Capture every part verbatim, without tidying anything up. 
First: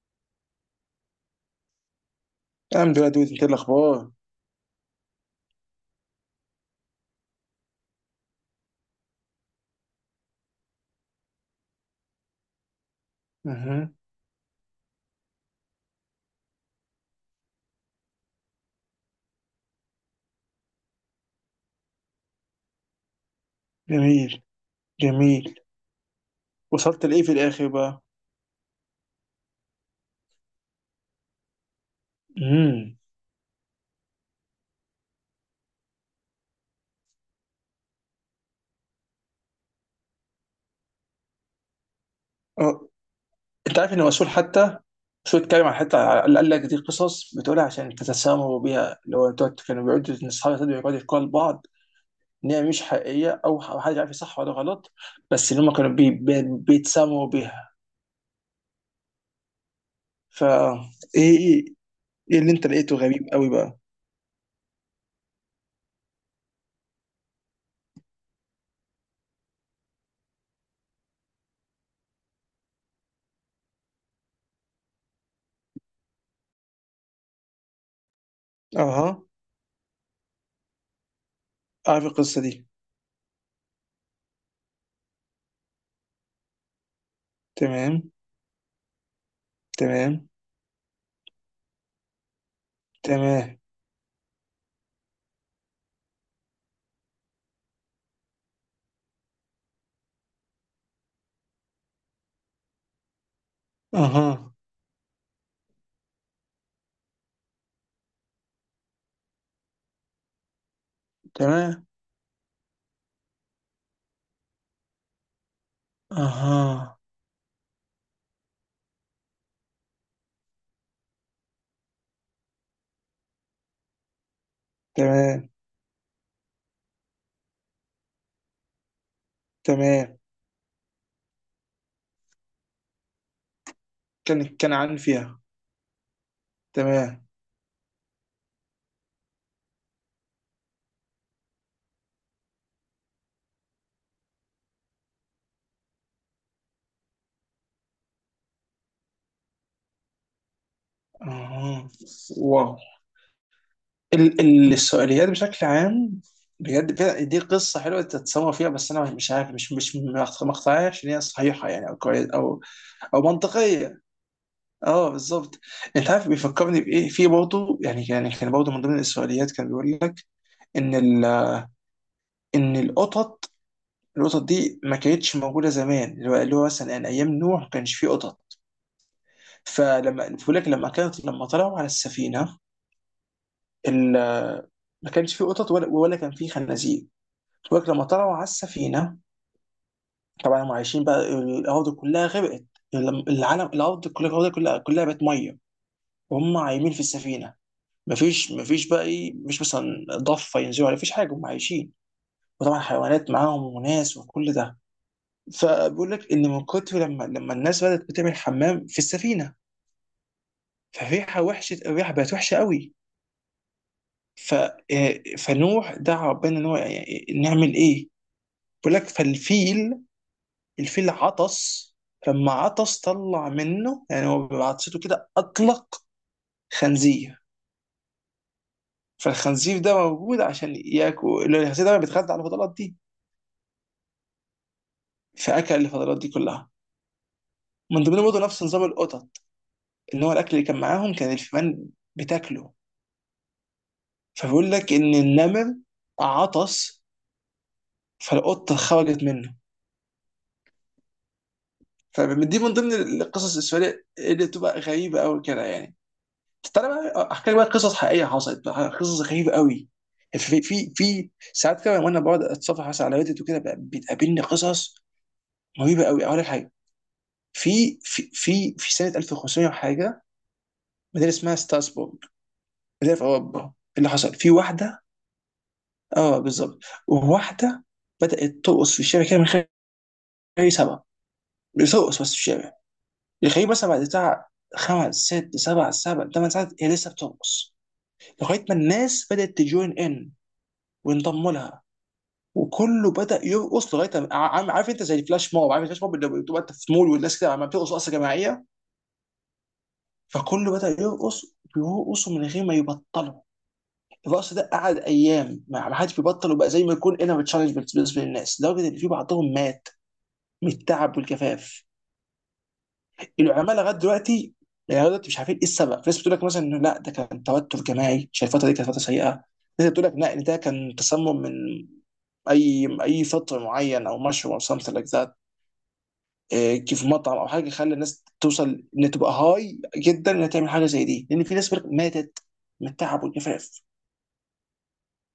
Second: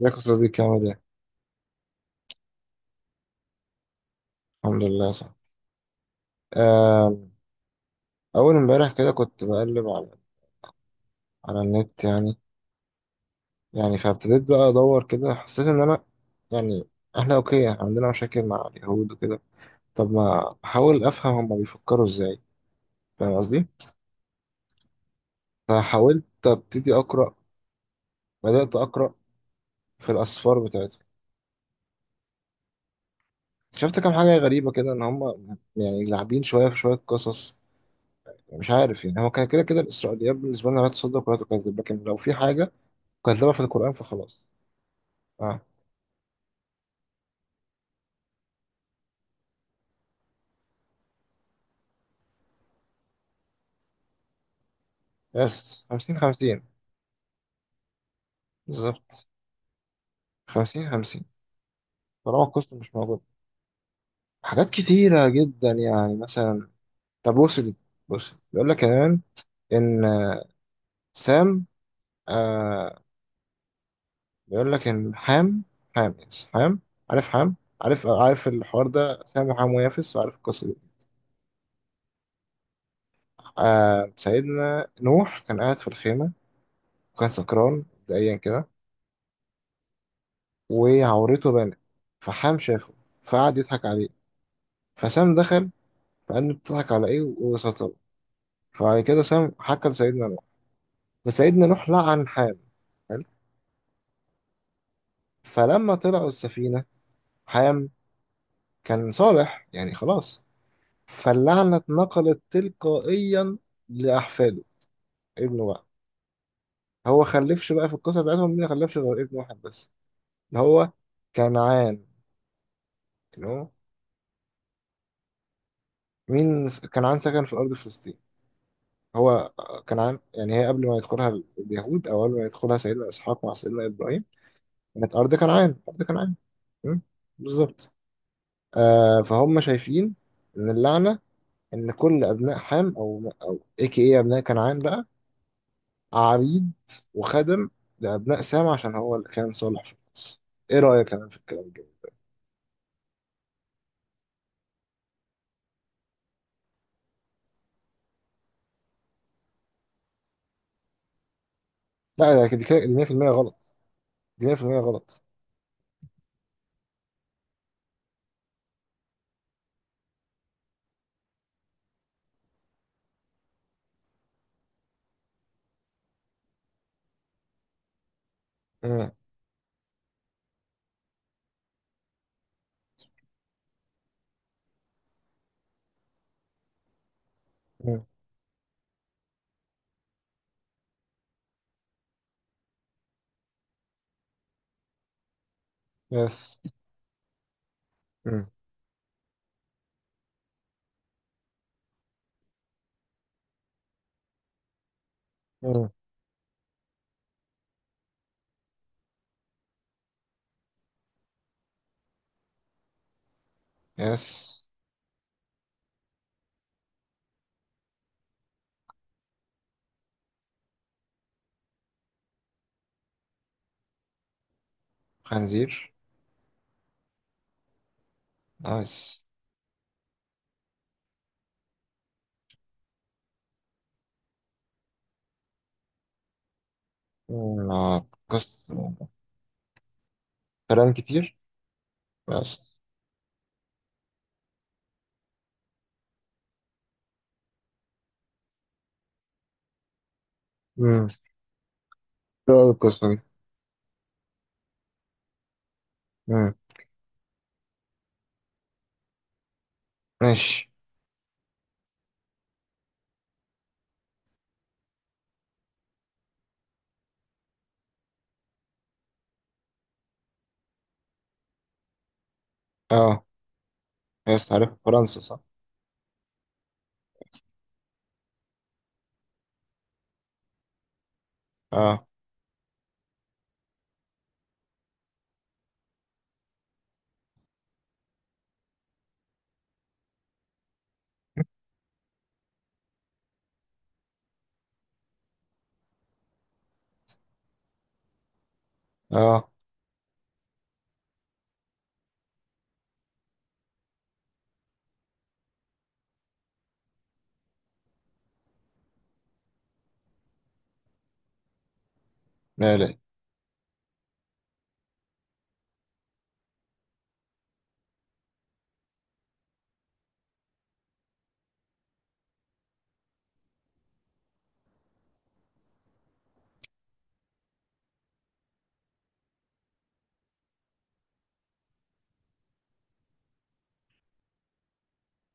ازيك يا صديقي، عامل ايه؟ الحمد لله، دود. انت إيه الاخبار؟ الحمد لله. صح. آم، أول امبارح كده كنت بقلب على على النت، يعني. اها. يعني فابتديت بقى أدور كده، حسيت إن أنا يعني إحنا أوكي، إحنا عندنا مشاكل مع اليهود وكده. طب ما أحاول أفهم هما بيفكروا إزاي، فاهم قصدي؟ جميل، جميل. فحاولت أبتدي وصلت لايه في أقرأ. الاخر بقى؟ بدأت أقرأ في الأسفار بتاعتهم. امم. شفت كام حاجة غريبة كده، إن هما يعني لاعبين شوية في شوية قصص. مش عارف، يعني هو كان كده كده الإسرائيليات بالنسبة لنا لا تصدق ولا تكذب، لكن لو في حاجة اه، كذابة في انت القرآن عارف ان الرسول فخلاص. حتى شو اه، اتكلم عن حتى على- قال لك دي قصص بتقولها عشان تتسامروا بيها، اللي هو انتوا كانوا بيقعدوا، ان اصحاب السد بيقعدوا يقولوا لبعض ان هي مش حقيقيه، او ح- حد عارف صح ولا غلط، بس اللي هم يس. كانوا بي... خمسين بي... خمسين، بيتسامروا بيها. بالظبط. فا خمسين خمسين، ايه، ايه. ايه طالما اللي انت القسط مش لقيته موجود. غريب قوي بقى؟ حاجات كتيرة جدا، يعني مثلا. طب بص دي، بص بيقول لك كمان إن آه، سام. آه، بيقول لك إن حام. حام، يس، حام. عارف حام. عارف عارف الحوار ده، اها، سام وحام ويافس، وعارف القصة دي. عارف القصه دي. آه سيدنا نوح كان قاعد في الخيمة، وكان سكران تمام، مبدئيا كده، تمام، وعورته بانت. فحام شافه، تمام. فقعد يضحك عليه. فسام دخل، فقال له بتضحك على ايه؟ فبعد كده سام حكى لسيدنا نوح، فسيدنا نوح لعن حام. حلو؟ اها، فلما طلعوا السفينة، حام كان صالح، يعني خلاص. فاللعنة تمام. اتنقلت تلقائيا لأحفاده. ابنه بقى، اها، هو خلفش بقى في القصة بتاعتهم؟ مين خلفش غير ابن واحد بس، اللي هو كنعان. اللي هو تمام، مين س- كنعان سكن في أرض فلسطين. هو كنعان، تمام. يعني هي قبل ما يدخلها اليهود، أو قبل ما يدخلها سيدنا إسحاق مع سيدنا إبراهيم، كان كان عن كانت أرض فيها. كنعان، أرض كنعان. مم، تمام. بالظبط. آه فهم شايفين ان اللعنه، ان كل ابناء حام او او اي كي اي ابناء كنعان بقى عبيد وخدم لابناء سام، عشان هو اللي كان صالح في القصه. ايه رايك انا في الكلام ده؟ اها. واو. ال ال السؤاليات بشكل عام، بجد فعلا دي قصة حلوة تتسمى فيها، بس أنا مش عارف، مش مش مقطعية إن هي صحيحة يعني، أو كويس، لا، ده أو كده أو مية في المية غلط. منطقية. دي مية في المية أه، غلط. بالظبط. أنت عارف بيفكرني بإيه؟ في برضه يعني يعني كان برضه من ضمن السؤاليات، كان بيقول لك إن ال إن القطط القطط دي ما كانتش موجودة زمان، اللي هو اللي هو مثلا يعني أيام نوح ما كانش فيه قطط. مم. فلما بقول لك لما كانت، لما طلعوا على السفينه ال- ما كانش فيه قطط ولا ولا كان فيه خنازير. بقول لك لما مم. طلعوا على السفينه، طبعا هم عايشين بقى، الارض كلها غرقت. الم- العالم، الارض كلها الارض كلها كلها بقت ميه، يس. وهم عايمين في السفينه. مم. مفيش مفيش بقى ايه، مش مثلا ضفه ينزلوا عليها، مفيش حاجه، هم عايشين، وطبعا حيوانات معاهم وناس وكل ده. مم. فبقول لك ان من كتر لما لما الناس بدات بتعمل حمام في السفينه، فالريحه وحشه، الريحه بقت وحشه قوي. يس. ف آه، فنوح دعا ربنا ان هو، يعني نعمل ايه؟ بيقول لك فالفيل الفيل عطس، فلما عطس طلع منه، يعني هو بعطسته كده خنزير. اطلق خنزير. نايس. فالخنزير ده موجود عشان ياكل، الخنزير ده بيتغذى على الفضلات دي. فاكل الفضلات دي كلها. مم. من آه، ضمنهم برضه قصة. نفس نظام القطط، ان هو الاكل اللي كان كلام معاهم كان كتير. الفئران يس. بتاكله، فبيقول لك ان النمر عطس فالقطه خرجت منه. مم. إيه فدي رأيك من ضمن القصة دي؟ القصص السوريه اللي بتبقى غريبه قوي كده يعني. مم. تعالى بقى احكي لك بقى قصص حقيقيه حصلت بقى، قصص غريبه قوي. في ماشي. في في ساعات كده وانا بقعد اتصفح مثلا على ريدت وكده بقى، بتقابلني قصص رهيبه قوي. اقول لك حاجه، في في في في سنه ألف وخمسمية وحاجه، مدينه اسمها ستاسبورغ، مدينه في اه، اوروبا، اللي حصل في يس، عارف واحده. فرنسا، صح. اه بالظبط. واحده بدات ترقص في الشارع كده من غير اي سبب، اه، بترقص بس في الشارع. يخليه مثلا بعد بتاع خمس، ست، سبع سبع ثمان ساعات هي لسه بترقص، لغايه ما الناس بدات تجوين ان وينضموا لها، وكله بدا يرقص لغايه ما- عارف عارف انت زي الفلاش موب، عارف الفلاش موب اللي بتبقى انت في مول والناس كده عم بترقص رقصه جماعيه. اه. فكله بدا يرقص، بيرقصوا من غير ما يبطلوا. الرقص ده قعد ايام ما ما حدش بيبطل، وبقى زي ما يكون انر تشالنج بالنسبه للناس، لدرجه ان في بعضهم مات من التعب والجفاف. لا، لا. العلماء لغايه دلوقتي، يعني لغايه دلوقتي مش عارفين ايه السبب. في ناس بتقول لك مثلا انه لا، ده كان توتر جماعي عشان الفتره دي كانت فتره سيئه. ناس بتقول لك لا، ان ده كان تسمم من اي اي فطر معين، او مشروب، او something like that. إيه، كيف مطعم او حاجه خلى الناس توصل ان تبقى هاي جدا انها تعمل حاجه زي دي، لان في ناس بتقولك ماتت من التعب والجفاف.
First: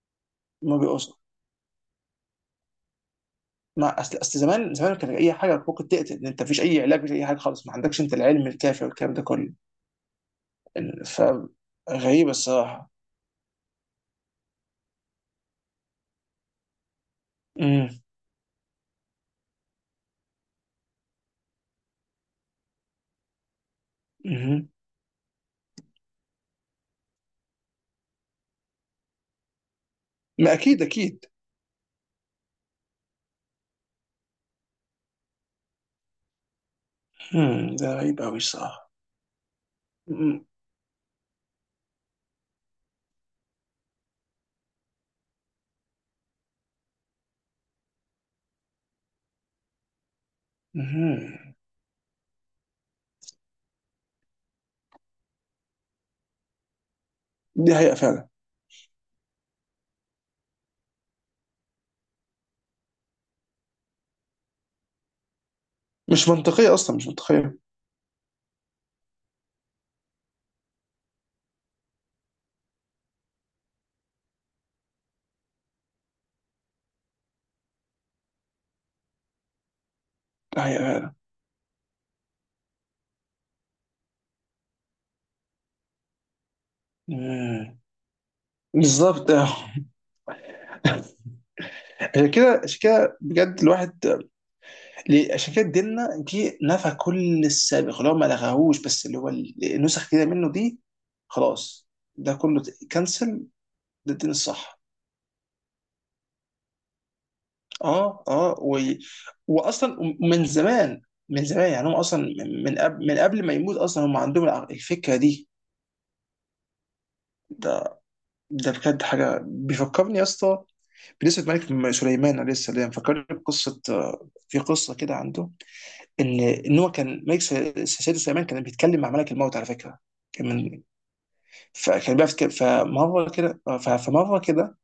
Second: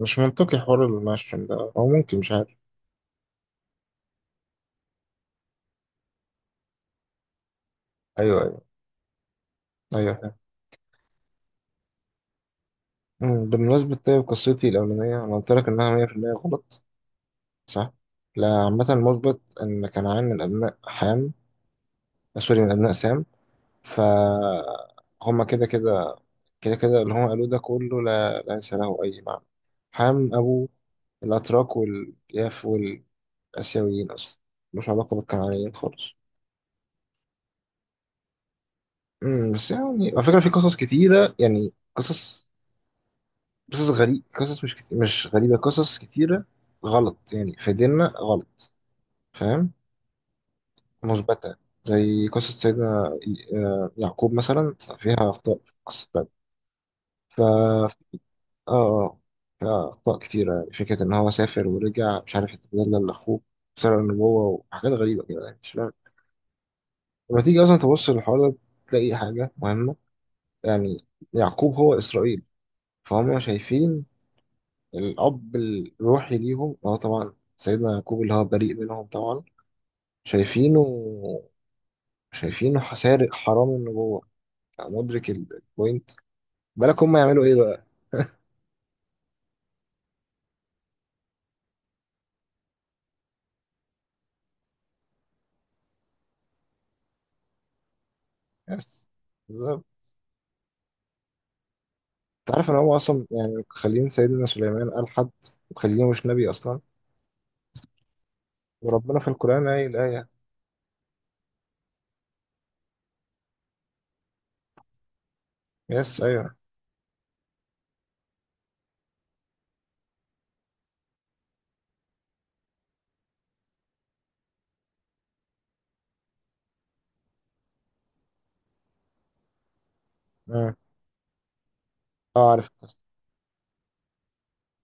مش منطقي ما حوار بيقصوا، المشتم ده، او ممكن مش عارف. ما اصل اصل زمان زمان كان اي حاجه ممكن تقتل، انت مفيش اي علاج، مفيش اي حاجه خالص، ما عندكش انت ايوه، العلم ايوه. الكافي والكلام ده كله. ايوه، فاهم. ف غريبه الصراحه. مم، بمناسبة، طيب قصتي الأولانية أنا قلت لك إنها مية في المية غلط، صح؟ لا، عامة المثبت إن كنعان من أبناء حام، سوري من أبناء سام. امم. فهم كده كده، كده كده اللي هم قالوه ده كله لا ليس له أي معنى. حام ما أبو اكيد، اكيد. الأتراك والياف والآسيويين أصلا، ملوش علاقة بالكنعانيين خالص. هم، ده غريب قوي الصراحه. مم، بس يعني على فكرة مم. في قصص كتيرة، يعني قصص، قصص غريب، قصص مش كتير، مش غريبة، قصص كتيرة غلط يعني في ديننا غلط، فاهم؟ مم. مثبتة. زي قصة سيدنا ي- آه، يعقوب مثلا فيها أخطاء، في قصة بعد. ف دي اه حقيقه فعلا. آه، فيها أخطاء كتيرة. يعني فكرة إن هو سافر ورجع، مش عارف يتدلل لأخوه، سرق النبوة وحاجات غريبة كده، يعني مش فاهم. مش منطقيه اصلا، مش لما منطقيه. تيجي أصلا تبص للحوار ده تلاقي حاجة مهمة. يعني يعقوب هو إسرائيل. فهم شايفين الأب الروحي ليهم هو طبعا سيدنا يعقوب، اللي هو بريء منهم طبعا، دي حقيقه شايفينه، فعلا. شايفينه سارق حرام النبوة. مدرك ال- البوينت. بالك هم يعملوا إيه مم. بقى؟ بالظبط، آه. عشان كده، عشان كده بجد الواحد. ليه- عشان كده ديننا جه نفى كل السابق، اللي هو ما لغاهوش، بس بس اللي هو ال- بالظبط. النسخ كده منه دي. خلاص، ده كله تعرف إن هم أصلا كنسل. يعني خالين ده الدين سيدنا الصح. سليمان قال حد، وخالينه مش نبي أصلا. اه اه و... وربنا في القرآن قايل واصلا الآية. من زمان، من زمان يعني، هم اصلا من من قبل من قبل ما يموت اصلا هم عندهم الع- الفكره دي. يس، أيوه. ده ده بجد حاجه بيفكرني يا اسطى، بنسبة ملك م- سليمان عليه السلام. فكرني بقصة، آه، في قصة كده عنده، إن إن هو كان ملك سل- سيدنا سليمان كان بيتكلم مع ملك الموت على فكرة، كان أه. من. فكان بيعرف آه، يتكلم- عارف فمرة كده آه، ف- فمرة كده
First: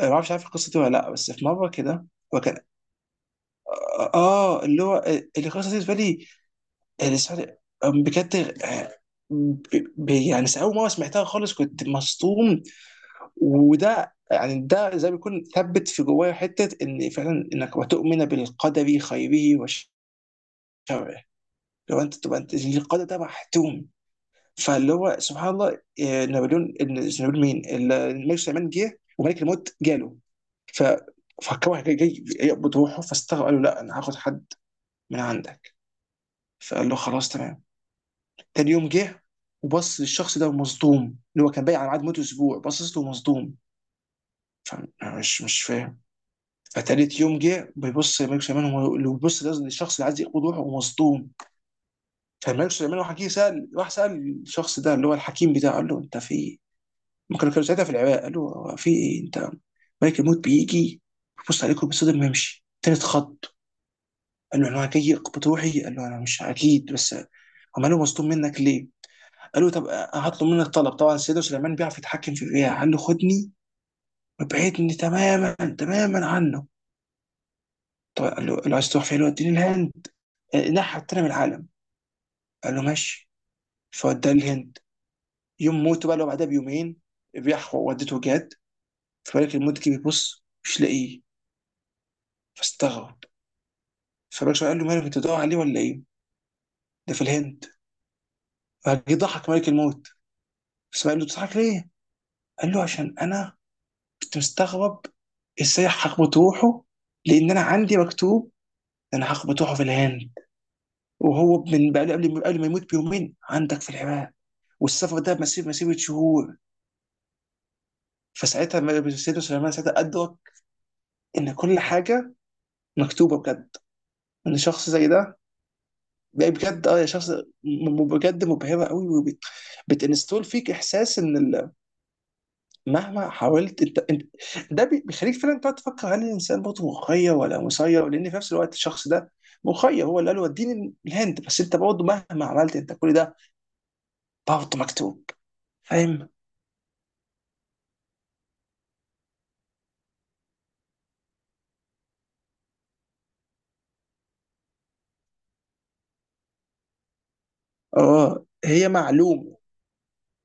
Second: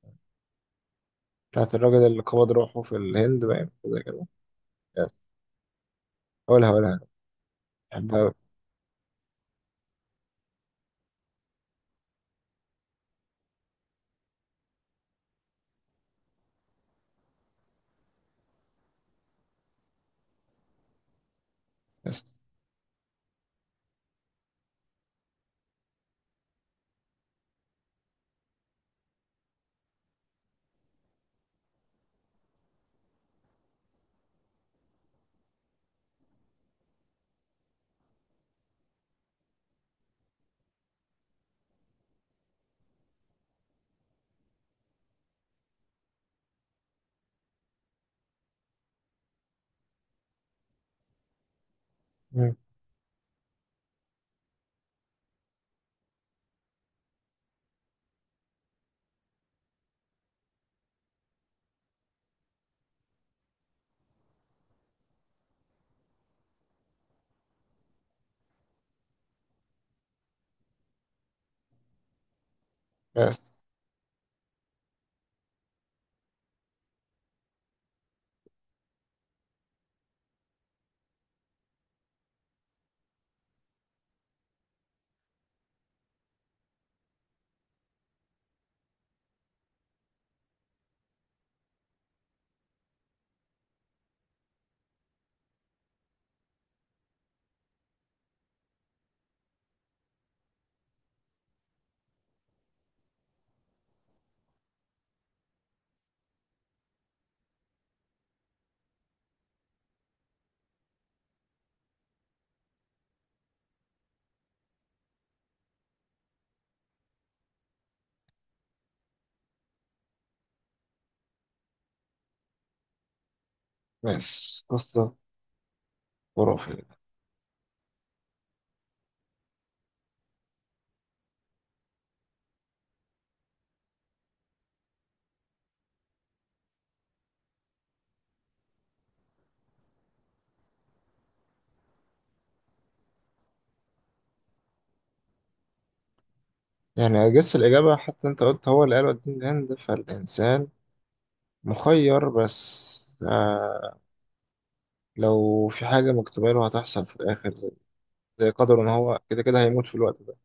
آه، ما أعرفش عارف القصة دي ولا لأ، بس في مرة بتاعت الراجل كده اللي هو قبض كان. روحه في الهند، باين زي آه كده. آه، اللي هو، يس، آه، اللي قصة دي بالنسبة لي، قولها قولها. آه، لسه- آه، بحبها أوي. بجد. آه، ب- ب- يعني أول مرة سمعتها خالص كنت مصدوم، وده يعني ده زي ما بيكون ثبت في جوايا حته ان فعلا انك وتؤمن بالقدر خيره وشره، لو انت يس. تبقى انت القدر ده محتوم. فاللي هو سبحان الله، آه، نابليون، إن- مش نابليون، مين، ال- الملك سليمان جه وملك الموت جاله. ف فكره جاي جاي يقبض روحه، فاستغرب، قال له لا، انا هاخد حد من عندك. فقال له خلاص، تمام. تاني يوم جه وبص للشخص ده ومصدوم، اللي هو كان بايع على ميعاد موته اسبوع، بصص له مصدوم، فمش مش مش فاهم. فتالت يوم جه بيبص، ملك سليمان هو اللي بيبص، ده الشخص اللي عايز يقبض روحه ومصدوم. مم. فملك سليمان راح جه سال راح سال الشخص ده اللي هو الحكيم بتاعه، قال له انت في ايه؟ هم كانوا كانوا ساعتها في العراق، قال له هو في ايه انت، ملك الموت بيجي بيبص عليكم بيصدم ويمشي تالت خط. قال له انا جاي اقبض روحي. قال له انا مش اكيد بس، هم قالوا مصدوم منك ليه؟ قال له طب هطلب منك طلب، طبعا سيدنا سليمان بيعرف يتحكم في الرياح، قال له يس. خدني وابعدني تماما تماما عنه. طب قال له قال له عايز تروح فين؟ قال له اديني الهند، نحى التاني من العالم. قال له ماشي. فوداه الهند. يوم موته بقى، لو بعدها بيومين بيحفر، ودته جاد. فبالك المدة بيبص مش لاقيه، فاستغرب، فبالك قال له مالك، انت بتدور عليه ولا ايه؟ ده في الهند. فجه ضحك ملك الموت بس، قال له بتضحك ليه؟ قال له عشان انا كنت مستغرب ازاي هخبط روحه، لان انا عندي مكتوب ان انا هخبط روحه في الهند، وهو من بقى قبل قبل ما يموت بيومين عندك في العراق، والسفر ده مسير مسيرة شهور. فساعتها ما- سيدنا سليمان ساعتها أدرك ان كل حاجه مكتوبه بجد. ان يس، شخص زي قصة ده بقى خرافية. بجد، اه يا شخص، م- م- بجد مبهره قوي، وبتنستول فيك احساس ان ال- مهما حاولت انت, انت, ده بي- بيخليك فعلا تقعد تفكر هل الانسان برضه مخير ولا مسير؟ لان في نفس الوقت الشخص ده مخير، هو اللي قال له وديني الهند، بس انت برضه مهما عملت انت كل ده برضه مكتوب. فاهم؟ يعني أجس الإجابة، حتى أنت قلت هو اللي قال وديني الهند، فالإنسان مخير، بس آه لو في حاجة مكتوبة له هتحصل في الآخر، زي, اه، زي قدره إن هي هو كده معلوم. كده هيموت في الوقت ده.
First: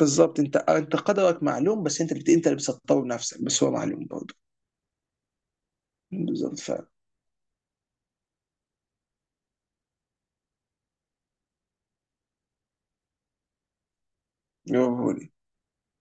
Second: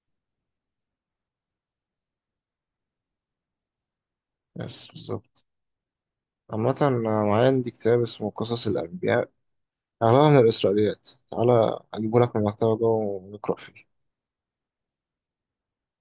بالظبط، انت انت قدرك معلوم، بس انت بت... انت اللي بتسطره بنفسك، بس هو معلوم برضه. بس بالظبط. بالظبط. عامة أنا معايا عندي كتاب اسمه قصص الأنبياء، أغلبها من الإسرائيليات، تعالى أجيبه لك من المكتبة جوه ونقرأ فيه. فعلا.